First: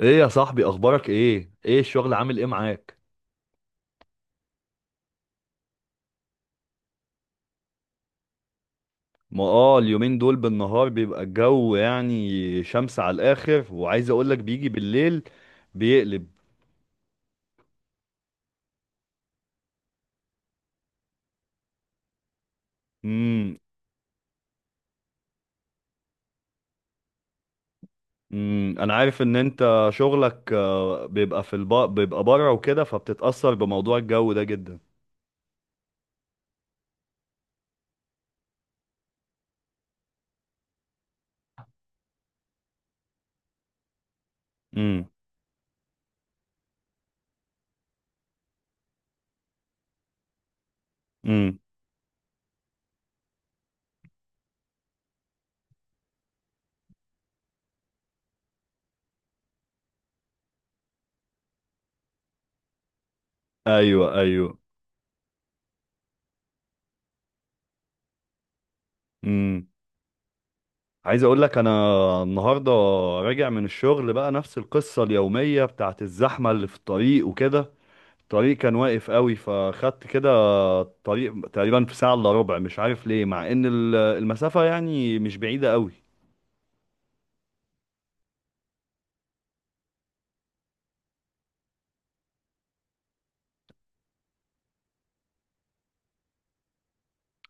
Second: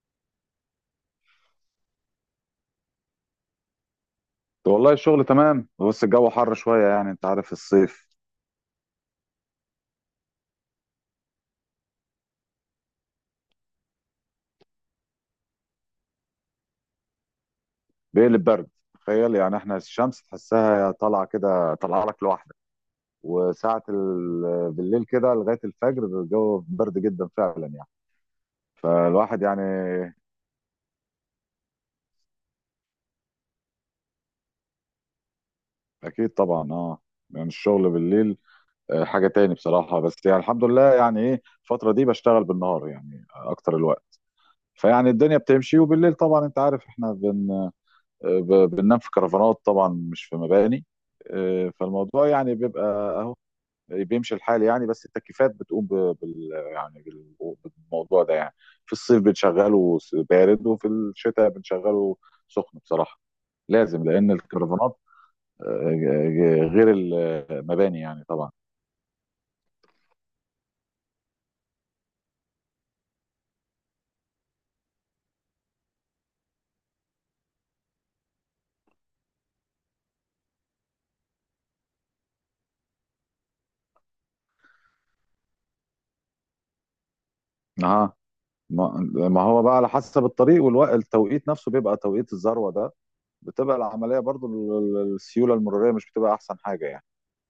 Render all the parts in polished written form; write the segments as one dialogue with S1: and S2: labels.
S1: ايه يا صاحبي، اخبارك ايه؟ ايه الشغل؟ عامل ايه معاك؟
S2: والله الشغل تمام، بس الجو حر شوية، يعني انت عارف الصيف
S1: ما اليومين دول بالنهار بيبقى الجو يعني شمس على الاخر، وعايز اقولك بيجي بالليل بيقلب.
S2: بيقلب برد. تخيل يعني احنا الشمس تحسها طالعة كده، طالعة لك لوحدك.
S1: امم.
S2: وساعة بالليل كده لغاية الفجر الجو برد جدا فعلا يعني.
S1: امم. انا عارف ان
S2: فالواحد يعني
S1: انت شغلك بيبقى بره وكده، فبتتأثر بموضوع الجو ده جدا.
S2: اكيد طبعا، يعني الشغل بالليل حاجة تاني بصراحة. بس يعني الحمد لله، يعني ايه، الفترة دي بشتغل بالنهار يعني اكتر الوقت،
S1: امم.
S2: فيعني الدنيا بتمشي. وبالليل طبعا انت عارف احنا بننام في كرفانات، طبعا مش في مباني.
S1: امم.
S2: فالموضوع يعني بيبقى اهو، بيمشي الحال يعني. بس التكييفات بتقوم بالموضوع ده يعني. في الصيف بنشغله بارد، وفي الشتاء بنشغله سخن بصراحة. لازم،
S1: ايوه،
S2: لأن
S1: ايوه.
S2: الكرفانات غير المباني يعني طبعا.
S1: امم. عايز اقولك، انا النهارده راجع من الشغل، بقى نفس القصة اليومية بتاعت الزحمة اللي في الطريق وكده. الطريق كان واقف قوي، فخدت كده طريق تقريبا في ساعة الا ربع. مش عارف ليه، مع ان المسافة يعني مش بعيدة قوي.
S2: اه، ما ما هو بقى على حسب الطريق، والتوقيت نفسه بيبقى توقيت الذروة ده. بتبقى العملية برضو السيولة المرورية مش بتبقى أحسن حاجة يعني.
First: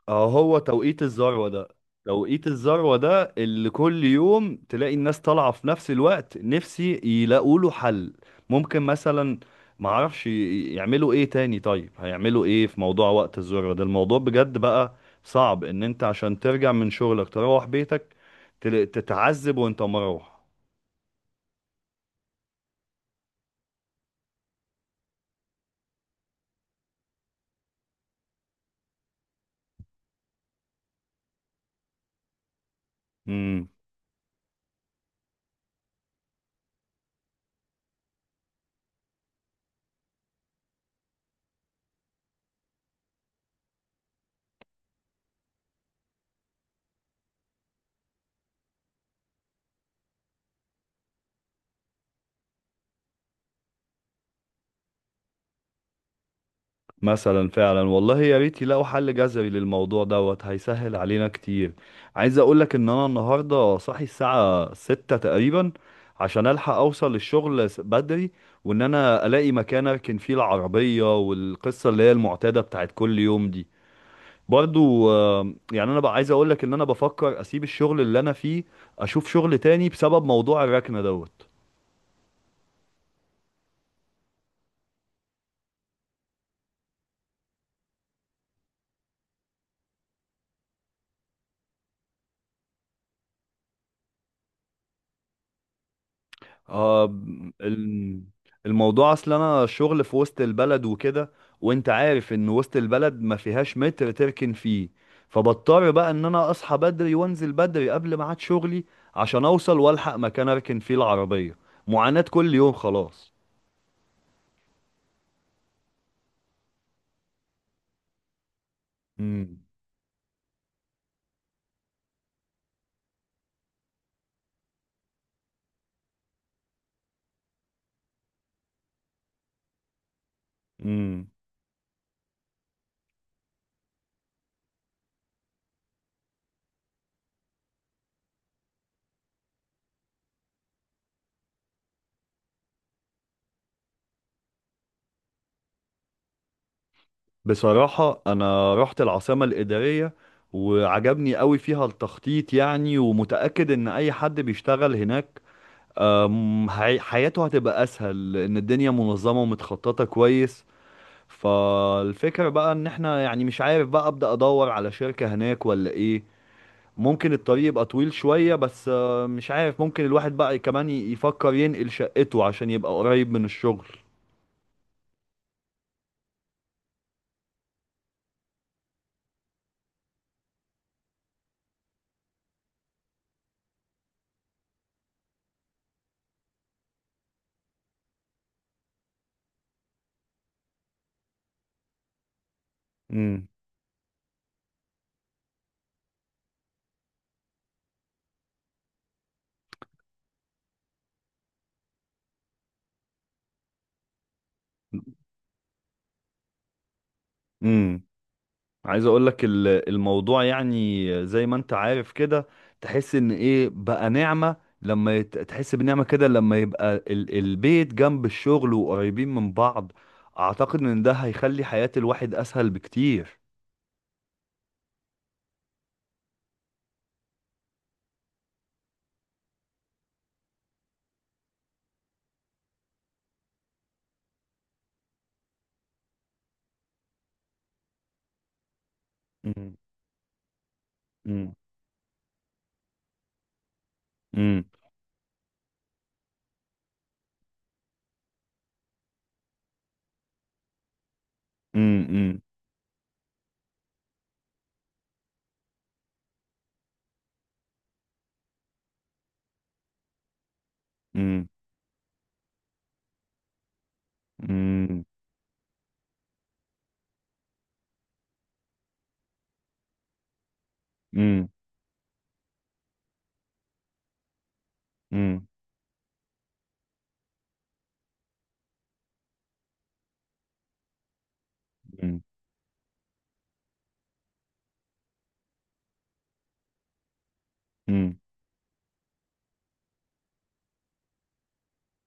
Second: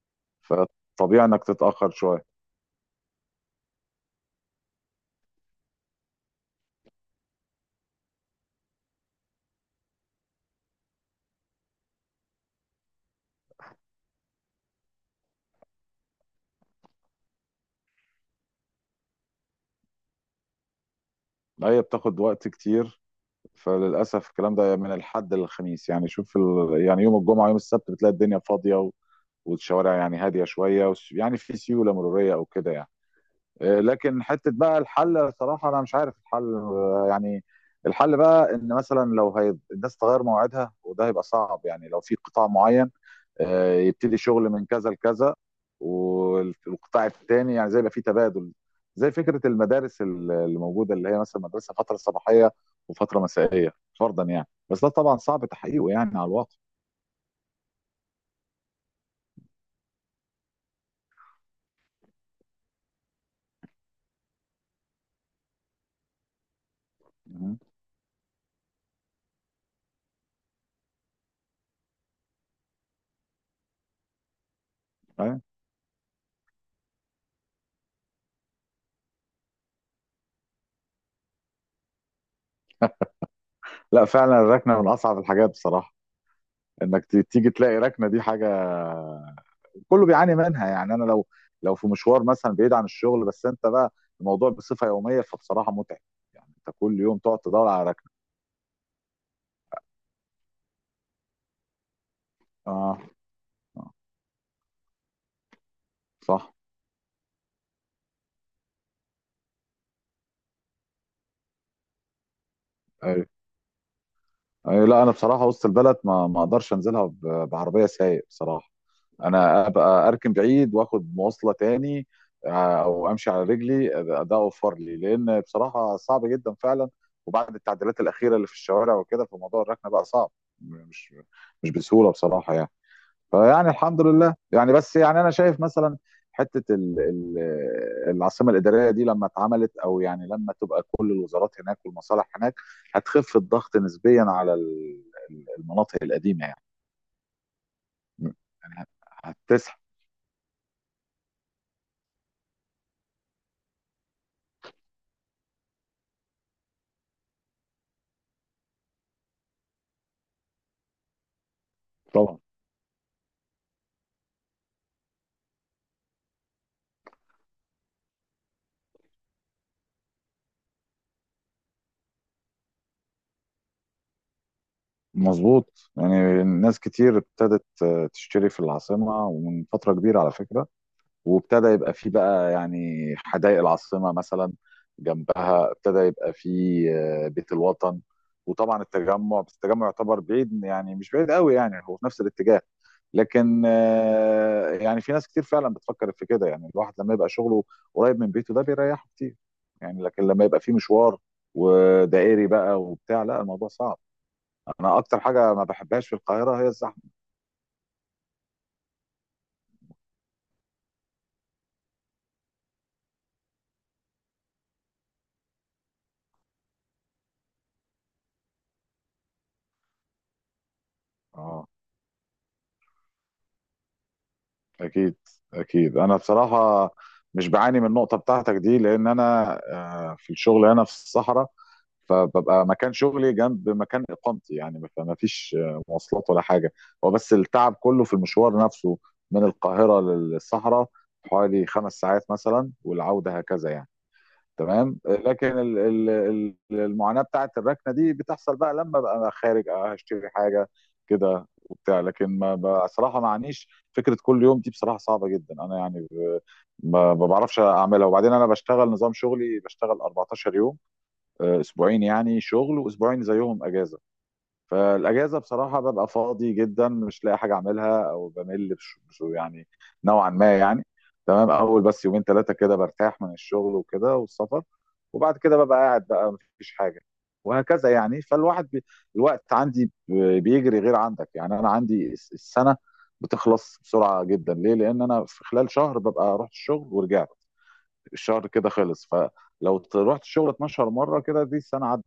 S1: اه، هو توقيت
S2: فطبيعي انك
S1: الذروة ده.
S2: تتاخر شويه.
S1: توقيت الذروة ده اللي كل يوم تلاقي الناس طالعة في نفس الوقت. نفسي يلاقوا له حل. ممكن مثلا، معرفش يعملوا ايه تاني. طيب هيعملوا ايه في موضوع وقت الذروة ده؟ الموضوع بجد بقى صعب ان انت عشان ترجع من شغلك تروح بيتك تتعذب وانت مروح.
S2: لا هي بتاخد وقت كتير، فللاسف الكلام ده من الحد للخميس، يعني شوف يعني يوم الجمعه يوم السبت بتلاقي الدنيا فاضيه والشوارع يعني هاديه شويه، يعني في سيوله مروريه او كده يعني. لكن حته بقى الحل، صراحه انا مش عارف الحل يعني. الحل بقى ان مثلا الناس تغير موعدها، وده هيبقى صعب يعني. لو في قطاع معين يبتدي شغل من كذا لكذا، والقطاع الثاني يعني زي يبقى في تبادل، زي فكره المدارس اللي موجوده، اللي هي مثلا مدرسه فتره صباحيه وفتره مسائيه فرضا يعني. بس ده طبعا صعب تحقيقه يعني على الواقع.
S1: مثلا فعلا، والله يا ريت يلاقوا حل جذري للموضوع دوت، هيسهل علينا كتير. عايز اقولك ان انا النهارده صاحي الساعة 6 تقريبا، عشان الحق اوصل
S2: مم.
S1: للشغل بدري. وان انا الاقي مكان اركن فيه العربية، والقصة اللي هي المعتادة بتاعت كل يوم دي برضو.
S2: أيوة.
S1: يعني انا بقى عايز اقولك ان انا بفكر اسيب الشغل اللي انا فيه، اشوف شغل تاني بسبب موضوع الركنة دوت.
S2: لا فعلا الركنه من اصعب الحاجات بصراحه. انك تيجي تلاقي ركنه، دي حاجه كله بيعاني منها يعني. انا لو في مشوار مثلا بعيد عن الشغل، بس انت بقى الموضوع بصفه يوميه فبصراحه متعب. يعني انت كل
S1: آه
S2: يوم تقعد تدور على ركنه.
S1: الم- الموضوع اصل انا شغل في وسط البلد وكده، وانت عارف ان
S2: اه،
S1: وسط البلد ما فيهاش
S2: آه،
S1: متر تركن فيه. فبضطر بقى ان انا
S2: صح.
S1: اصحى بدري وانزل بدري قبل ميعاد شغلي، عشان اوصل والحق مكان اركن فيه العربية. معاناة كل يوم خلاص.
S2: أي، لا انا بصراحه وسط البلد ما اقدرش انزلها بعربيه سايق بصراحه.
S1: امم.
S2: انا ابقى اركن بعيد واخد مواصله تاني، او امشي على رجلي. ده اوفر لي، لان بصراحه صعب جدا فعلا، وبعد التعديلات الاخيره اللي في الشوارع وكده فموضوع الركنه بقى صعب، مش
S1: امم.
S2: مش بسهوله بصراحه يعني. فيعني الحمد لله يعني. بس يعني انا شايف مثلا حته ال العاصمه الاداريه دي لما اتعملت، او يعني لما تبقى كل الوزارات هناك والمصالح هناك هتخف الضغط نسبيا على المناطق القديمه يعني.
S1: بصراحة أنا
S2: يعني
S1: رحت العاصمة
S2: هتسحب
S1: الإدارية وعجبني قوي فيها التخطيط يعني، ومتأكد إن أي حد بيشتغل هناك حياته هتبقى اسهل، لان الدنيا منظمه ومتخططه كويس.
S2: طبعا.
S1: فالفكره بقى ان احنا يعني مش عارف، بقى ابدا ادور على شركه هناك ولا ايه. ممكن الطريق يبقى طويل شويه، بس مش عارف، ممكن الواحد بقى كمان يفكر ينقل شقته عشان يبقى قريب من الشغل.
S2: مظبوط، يعني ناس كتير ابتدت تشتري في العاصمه، ومن فتره كبيره على فكره. وابتدى يبقى فيه بقى يعني حدائق العاصمة مثلا، جنبها ابتدى يبقى فيه بيت الوطن. وطبعا التجمع، بس التجمع يعتبر بعيد، يعني مش بعيد قوي يعني، هو في نفس الاتجاه. لكن يعني في ناس كتير فعلا بتفكر في كده. يعني الواحد لما يبقى شغله قريب من بيته ده بيريحه كتير يعني. لكن لما يبقى فيه مشوار ودائري بقى وبتاع، لا الموضوع صعب. انا اكتر حاجة ما بحبهاش في القاهرة هي الزحمة.
S1: امم. عايز اقول لك، الموضوع يعني زي ما انت عارف كده، تحس ان ايه بقى نعمة، لما تحس بنعمة كده لما يبقى البيت جنب الشغل وقريبين من بعض. اعتقد ان ده هيخلي
S2: اه،
S1: حياة الواحد اسهل بكتير.
S2: اكيد اكيد. انا بصراحه مش بعاني من النقطه بتاعتك دي، لان انا في الشغل هنا في الصحراء، فببقى مكان شغلي جنب مكان اقامتي يعني، فما فيش مواصلات ولا حاجه. هو بس التعب كله في المشوار نفسه، من
S1: مم.
S2: القاهره للصحراء،
S1: مم.
S2: حوالي 5 ساعات مثلا، والعوده هكذا يعني.
S1: مم.
S2: تمام. لكن المعاناة بتاعت الركنة دي بتحصل بقى لما بقى أنا خارج، هشتري حاجة كده وبتاع. لكن
S1: مم.
S2: ما بصراحة ما عنيش فكرة كل يوم دي، بصراحة صعبة جدا. أنا يعني ما بعرفش أعملها. وبعدين أنا بشتغل نظام شغلي، بشتغل 14 يوم،
S1: مم.
S2: أسبوعين يعني شغل، وأسبوعين زيهم أجازة.
S1: مم.
S2: فالاجازه بصراحه ببقى فاضي جدا، مش لاقي حاجه اعملها، او بمل يعني نوعا ما يعني.
S1: مم.
S2: تمام اول، بس يومين ثلاثه كده برتاح من الشغل وكده والسفر. وبعد
S1: مم.
S2: كده ببقى قاعد بقى، مفيش حاجه، وهكذا يعني. الوقت عندي بيجري غير عندك، يعني انا عندي
S1: مم.
S2: السنه بتخلص بسرعه جدا. ليه؟ لان انا في خلال شهر ببقى رحت الشغل ورجعت،
S1: مم.
S2: الشهر كده خلص. فلو رحت الشغل 12 مره كده دي السنه عدت.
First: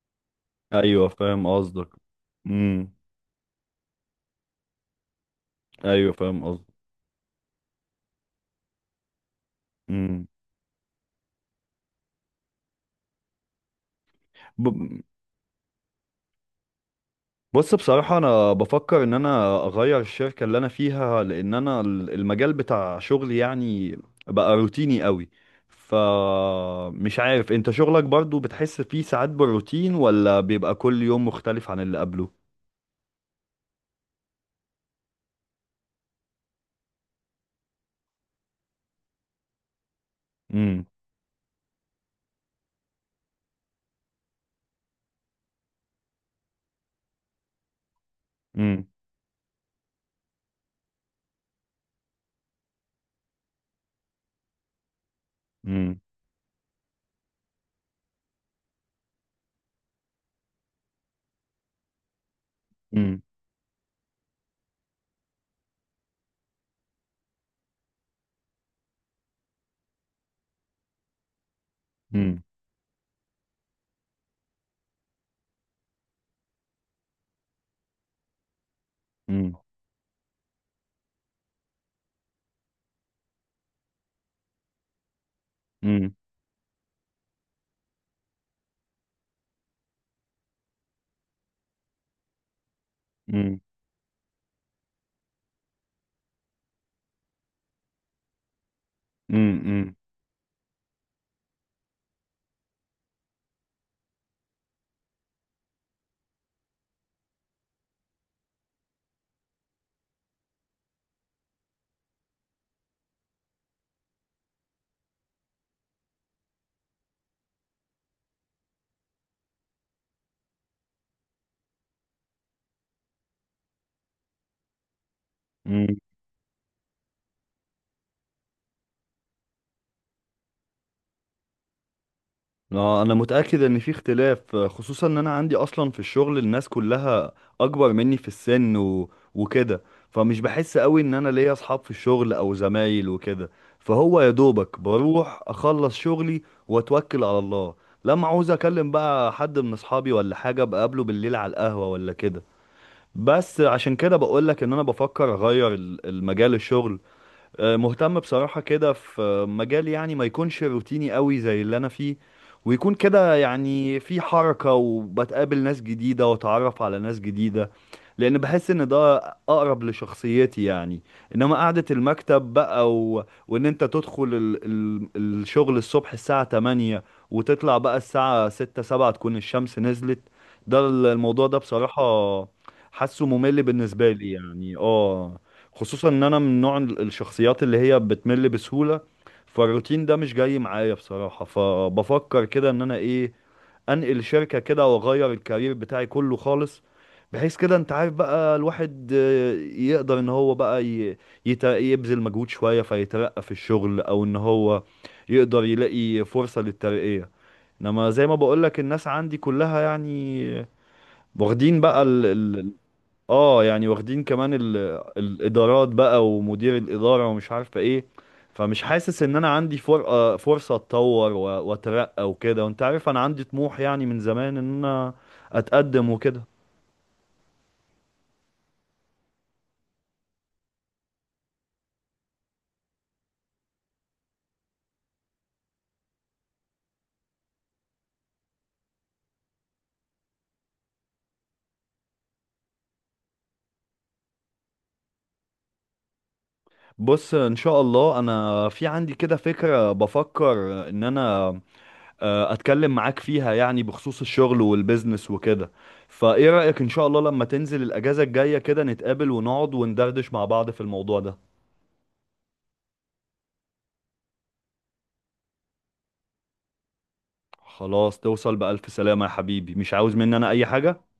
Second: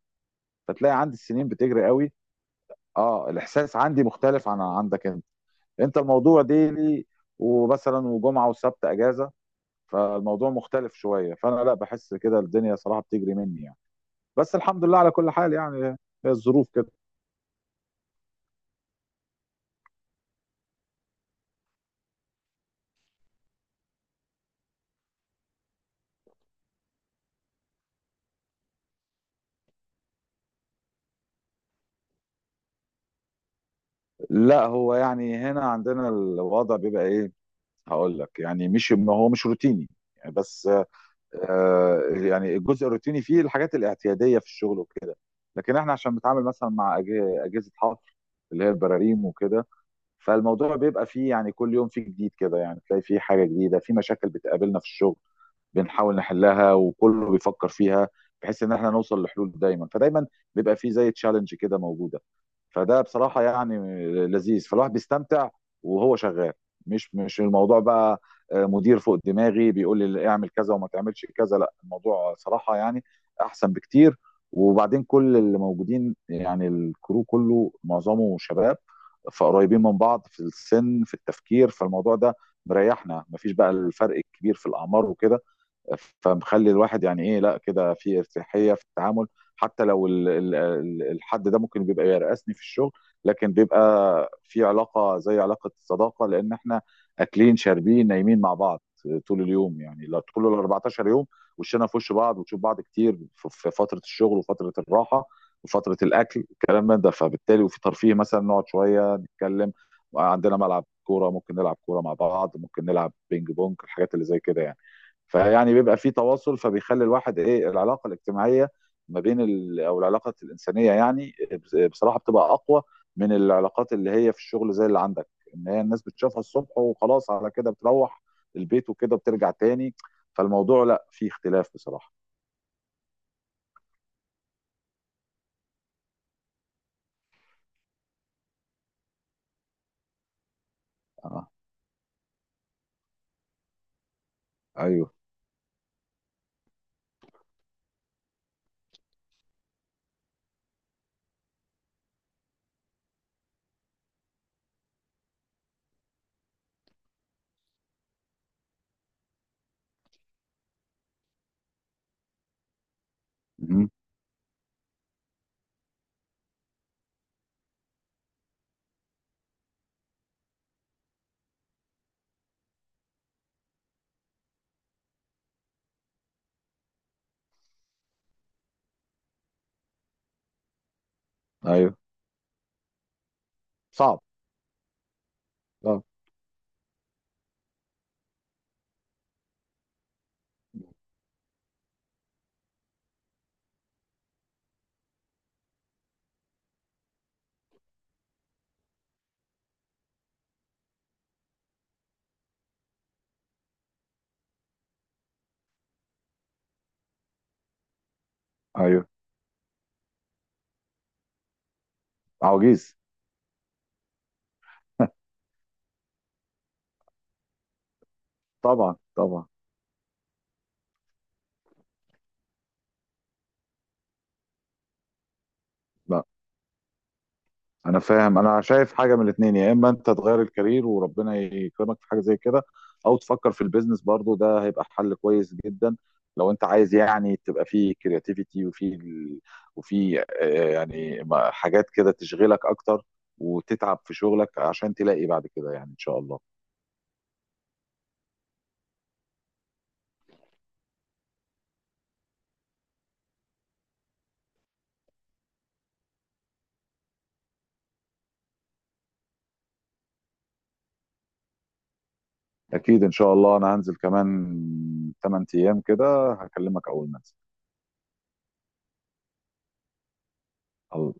S2: فتلاقي
S1: ايوه،
S2: عندي
S1: فاهم
S2: السنين بتجري
S1: قصدك.
S2: قوي.
S1: مم.
S2: اه، الاحساس عندي مختلف عن عندك. انت، انت
S1: ايوه،
S2: الموضوع
S1: فاهم قصدك.
S2: ديلي، ومثلا وجمعه وسبت اجازه،
S1: مم.
S2: فالموضوع مختلف شويه. فانا لا بحس كده الدنيا صراحه بتجري مني يعني. بس الحمد لله على كل حال يعني، هي الظروف كده.
S1: بص، بصراحة أنا بفكر إن أنا أغير الشركة اللي أنا فيها، لأن أنا المجال بتاع شغلي يعني بقى روتيني قوي. فمش عارف، أنت شغلك برضو بتحس فيه ساعات بالروتين ولا بيبقى كل يوم مختلف عن اللي قبله؟
S2: لا هو يعني هنا عندنا الوضع بيبقى ايه، هقول لك. يعني مش ما هو مش روتيني يعني، بس
S1: امم.
S2: يعني الجزء الروتيني فيه الحاجات الاعتياديه في الشغل وكده. لكن احنا عشان بنتعامل مثلا مع اجهزه حفر اللي هي
S1: امم.
S2: البراريم وكده، فالموضوع بيبقى فيه يعني كل يوم فيه جديد كده. يعني تلاقي فيه حاجة جديدة في مشاكل بتقابلنا في الشغل،
S1: امم.
S2: بنحاول نحلها، وكله بيفكر فيها بحيث ان احنا نوصل لحلول دايما. فدايما بيبقى فيه زي تشالنج كده موجودة، فده بصراحة يعني لذيذ، فالواحد بيستمتع وهو شغال. مش الموضوع بقى مدير فوق دماغي بيقول لي اعمل كذا وما تعملش كذا، لا الموضوع
S1: امم.
S2: صراحة يعني احسن بكتير. وبعدين كل اللي موجودين، يعني الكرو كله معظمه شباب، فقريبين من بعض في السن، في التفكير، فالموضوع ده مريحنا. مفيش بقى الفرق الكبير في الاعمار وكده،
S1: امم.
S2: فمخلي الواحد يعني ايه، لا كده في ارتياحيه في التعامل. حتى لو الحد ده ممكن بيبقى يرقصني في الشغل، لكن
S1: امم.
S2: بيبقى في علاقه زي علاقه الصداقه، لان احنا اكلين شاربين نايمين مع بعض طول اليوم يعني، طول ال 14 يوم. وشنا في وش بعض، وتشوف بعض كتير في فتره الشغل وفتره الراحه وفتره الاكل، الكلام من ده. فبالتالي وفي ترفيه مثلا، نقعد شويه نتكلم، عندنا ملعب كوره ممكن نلعب كوره مع بعض، ممكن نلعب بينج بونج، الحاجات اللي زي كده يعني. فيعني بيبقى في تواصل، فبيخلي الواحد ايه، العلاقه الاجتماعيه ما بين او العلاقه الانسانيه يعني بصراحه بتبقى اقوى من العلاقات اللي هي في الشغل زي اللي عندك، ان هي
S1: امم.
S2: الناس بتشوفها الصبح وخلاص، على كده بتروح البيت وكده، بترجع تاني. فالموضوع لا فيه اختلاف بصراحه.
S1: اه، انا متاكد ان في اختلاف، خصوصا ان انا عندي اصلا في الشغل الناس كلها اكبر مني في السن وكده. فمش بحس قوي ان انا ليا
S2: آه.
S1: اصحاب في الشغل او زمايل وكده. فهو يا دوبك
S2: ايوه،
S1: بروح اخلص شغلي واتوكل على الله. لما عاوز اكلم بقى حد من اصحابي ولا حاجه، بقابله بالليل على القهوه ولا كده. بس عشان كده بقولك ان انا بفكر اغير المجال الشغل. مهتم بصراحة كده في مجال يعني ما يكونش روتيني قوي زي اللي أنا فيه، ويكون كده
S2: مهم.
S1: يعني في حركة وبتقابل ناس جديدة وأتعرف على ناس جديدة. لأن بحس إن ده أقرب لشخصيتي يعني. إنما قعدة المكتب بقى، وإن أنت تدخل الشغل الصبح الساعة 8 وتطلع بقى الساعة 6 7، تكون الشمس نزلت. ده الموضوع ده
S2: ايوه،
S1: بصراحة حاسه ممل بالنسبة
S2: صعب.
S1: لي يعني، اه.
S2: صعب.
S1: خصوصا ان انا من نوع الشخصيات اللي هي بتمل بسهولة. فالروتين ده مش جاي معايا بصراحة، فبفكر كده ان انا ايه، انقل شركة كده واغير الكارير بتاعي كله خالص، بحيث كده انت عارف بقى الواحد يقدر ان هو بقى يبذل مجهود شوية فيترقى في الشغل، او ان هو يقدر يلاقي فرصة للترقية. انما زي ما بقولك،
S2: ايوه.
S1: الناس عندي كلها يعني واخدين بقى،
S2: عواجيز.
S1: اه يعني واخدين كمان الادارات بقى ومدير الاداره ومش عارفه ايه. فمش
S2: طبعا
S1: حاسس ان
S2: طبعا.
S1: انا عندي فر... آه، فرصه اتطور واترقى وكده. وانت عارف انا عندي طموح يعني من زمان ان انا اتقدم
S2: لا
S1: وكده.
S2: انا فاهم، انا شايف حاجه من الاثنين: يا اما انت تغير الكارير وربنا يكرمك في حاجه زي كده، او تفكر في البيزنس، برضو ده هيبقى حل كويس جدا لو انت عايز يعني تبقى فيه كرياتيفيتي، وفي وفي يعني حاجات كده تشغلك اكتر، وتتعب في شغلك عشان تلاقي بعد كده يعني ان شاء الله.
S1: بص، ان شاء الله انا في عندي كده فكره، بفكر ان انا اتكلم معاك فيها يعني بخصوص الشغل والبيزنس وكده. فايه رايك، ان شاء الله لما تنزل الاجازه الجايه كده نتقابل ونقعد وندردش مع بعض في الموضوع ده؟
S2: اكيد ان شاء الله، انا هنزل كمان 8 ايام كده، هكلمك اول ما انزل.
S1: خلاص، توصل بألف سلامة يا حبيبي. مش عاوز مني أنا أي حاجة؟
S2: الله،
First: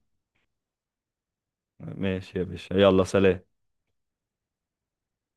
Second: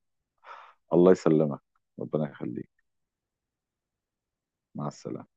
S2: الله يسلمك، ربنا
S1: ماشي يا
S2: يخليك،
S1: باشا، يلا سلام.
S2: مع السلامه.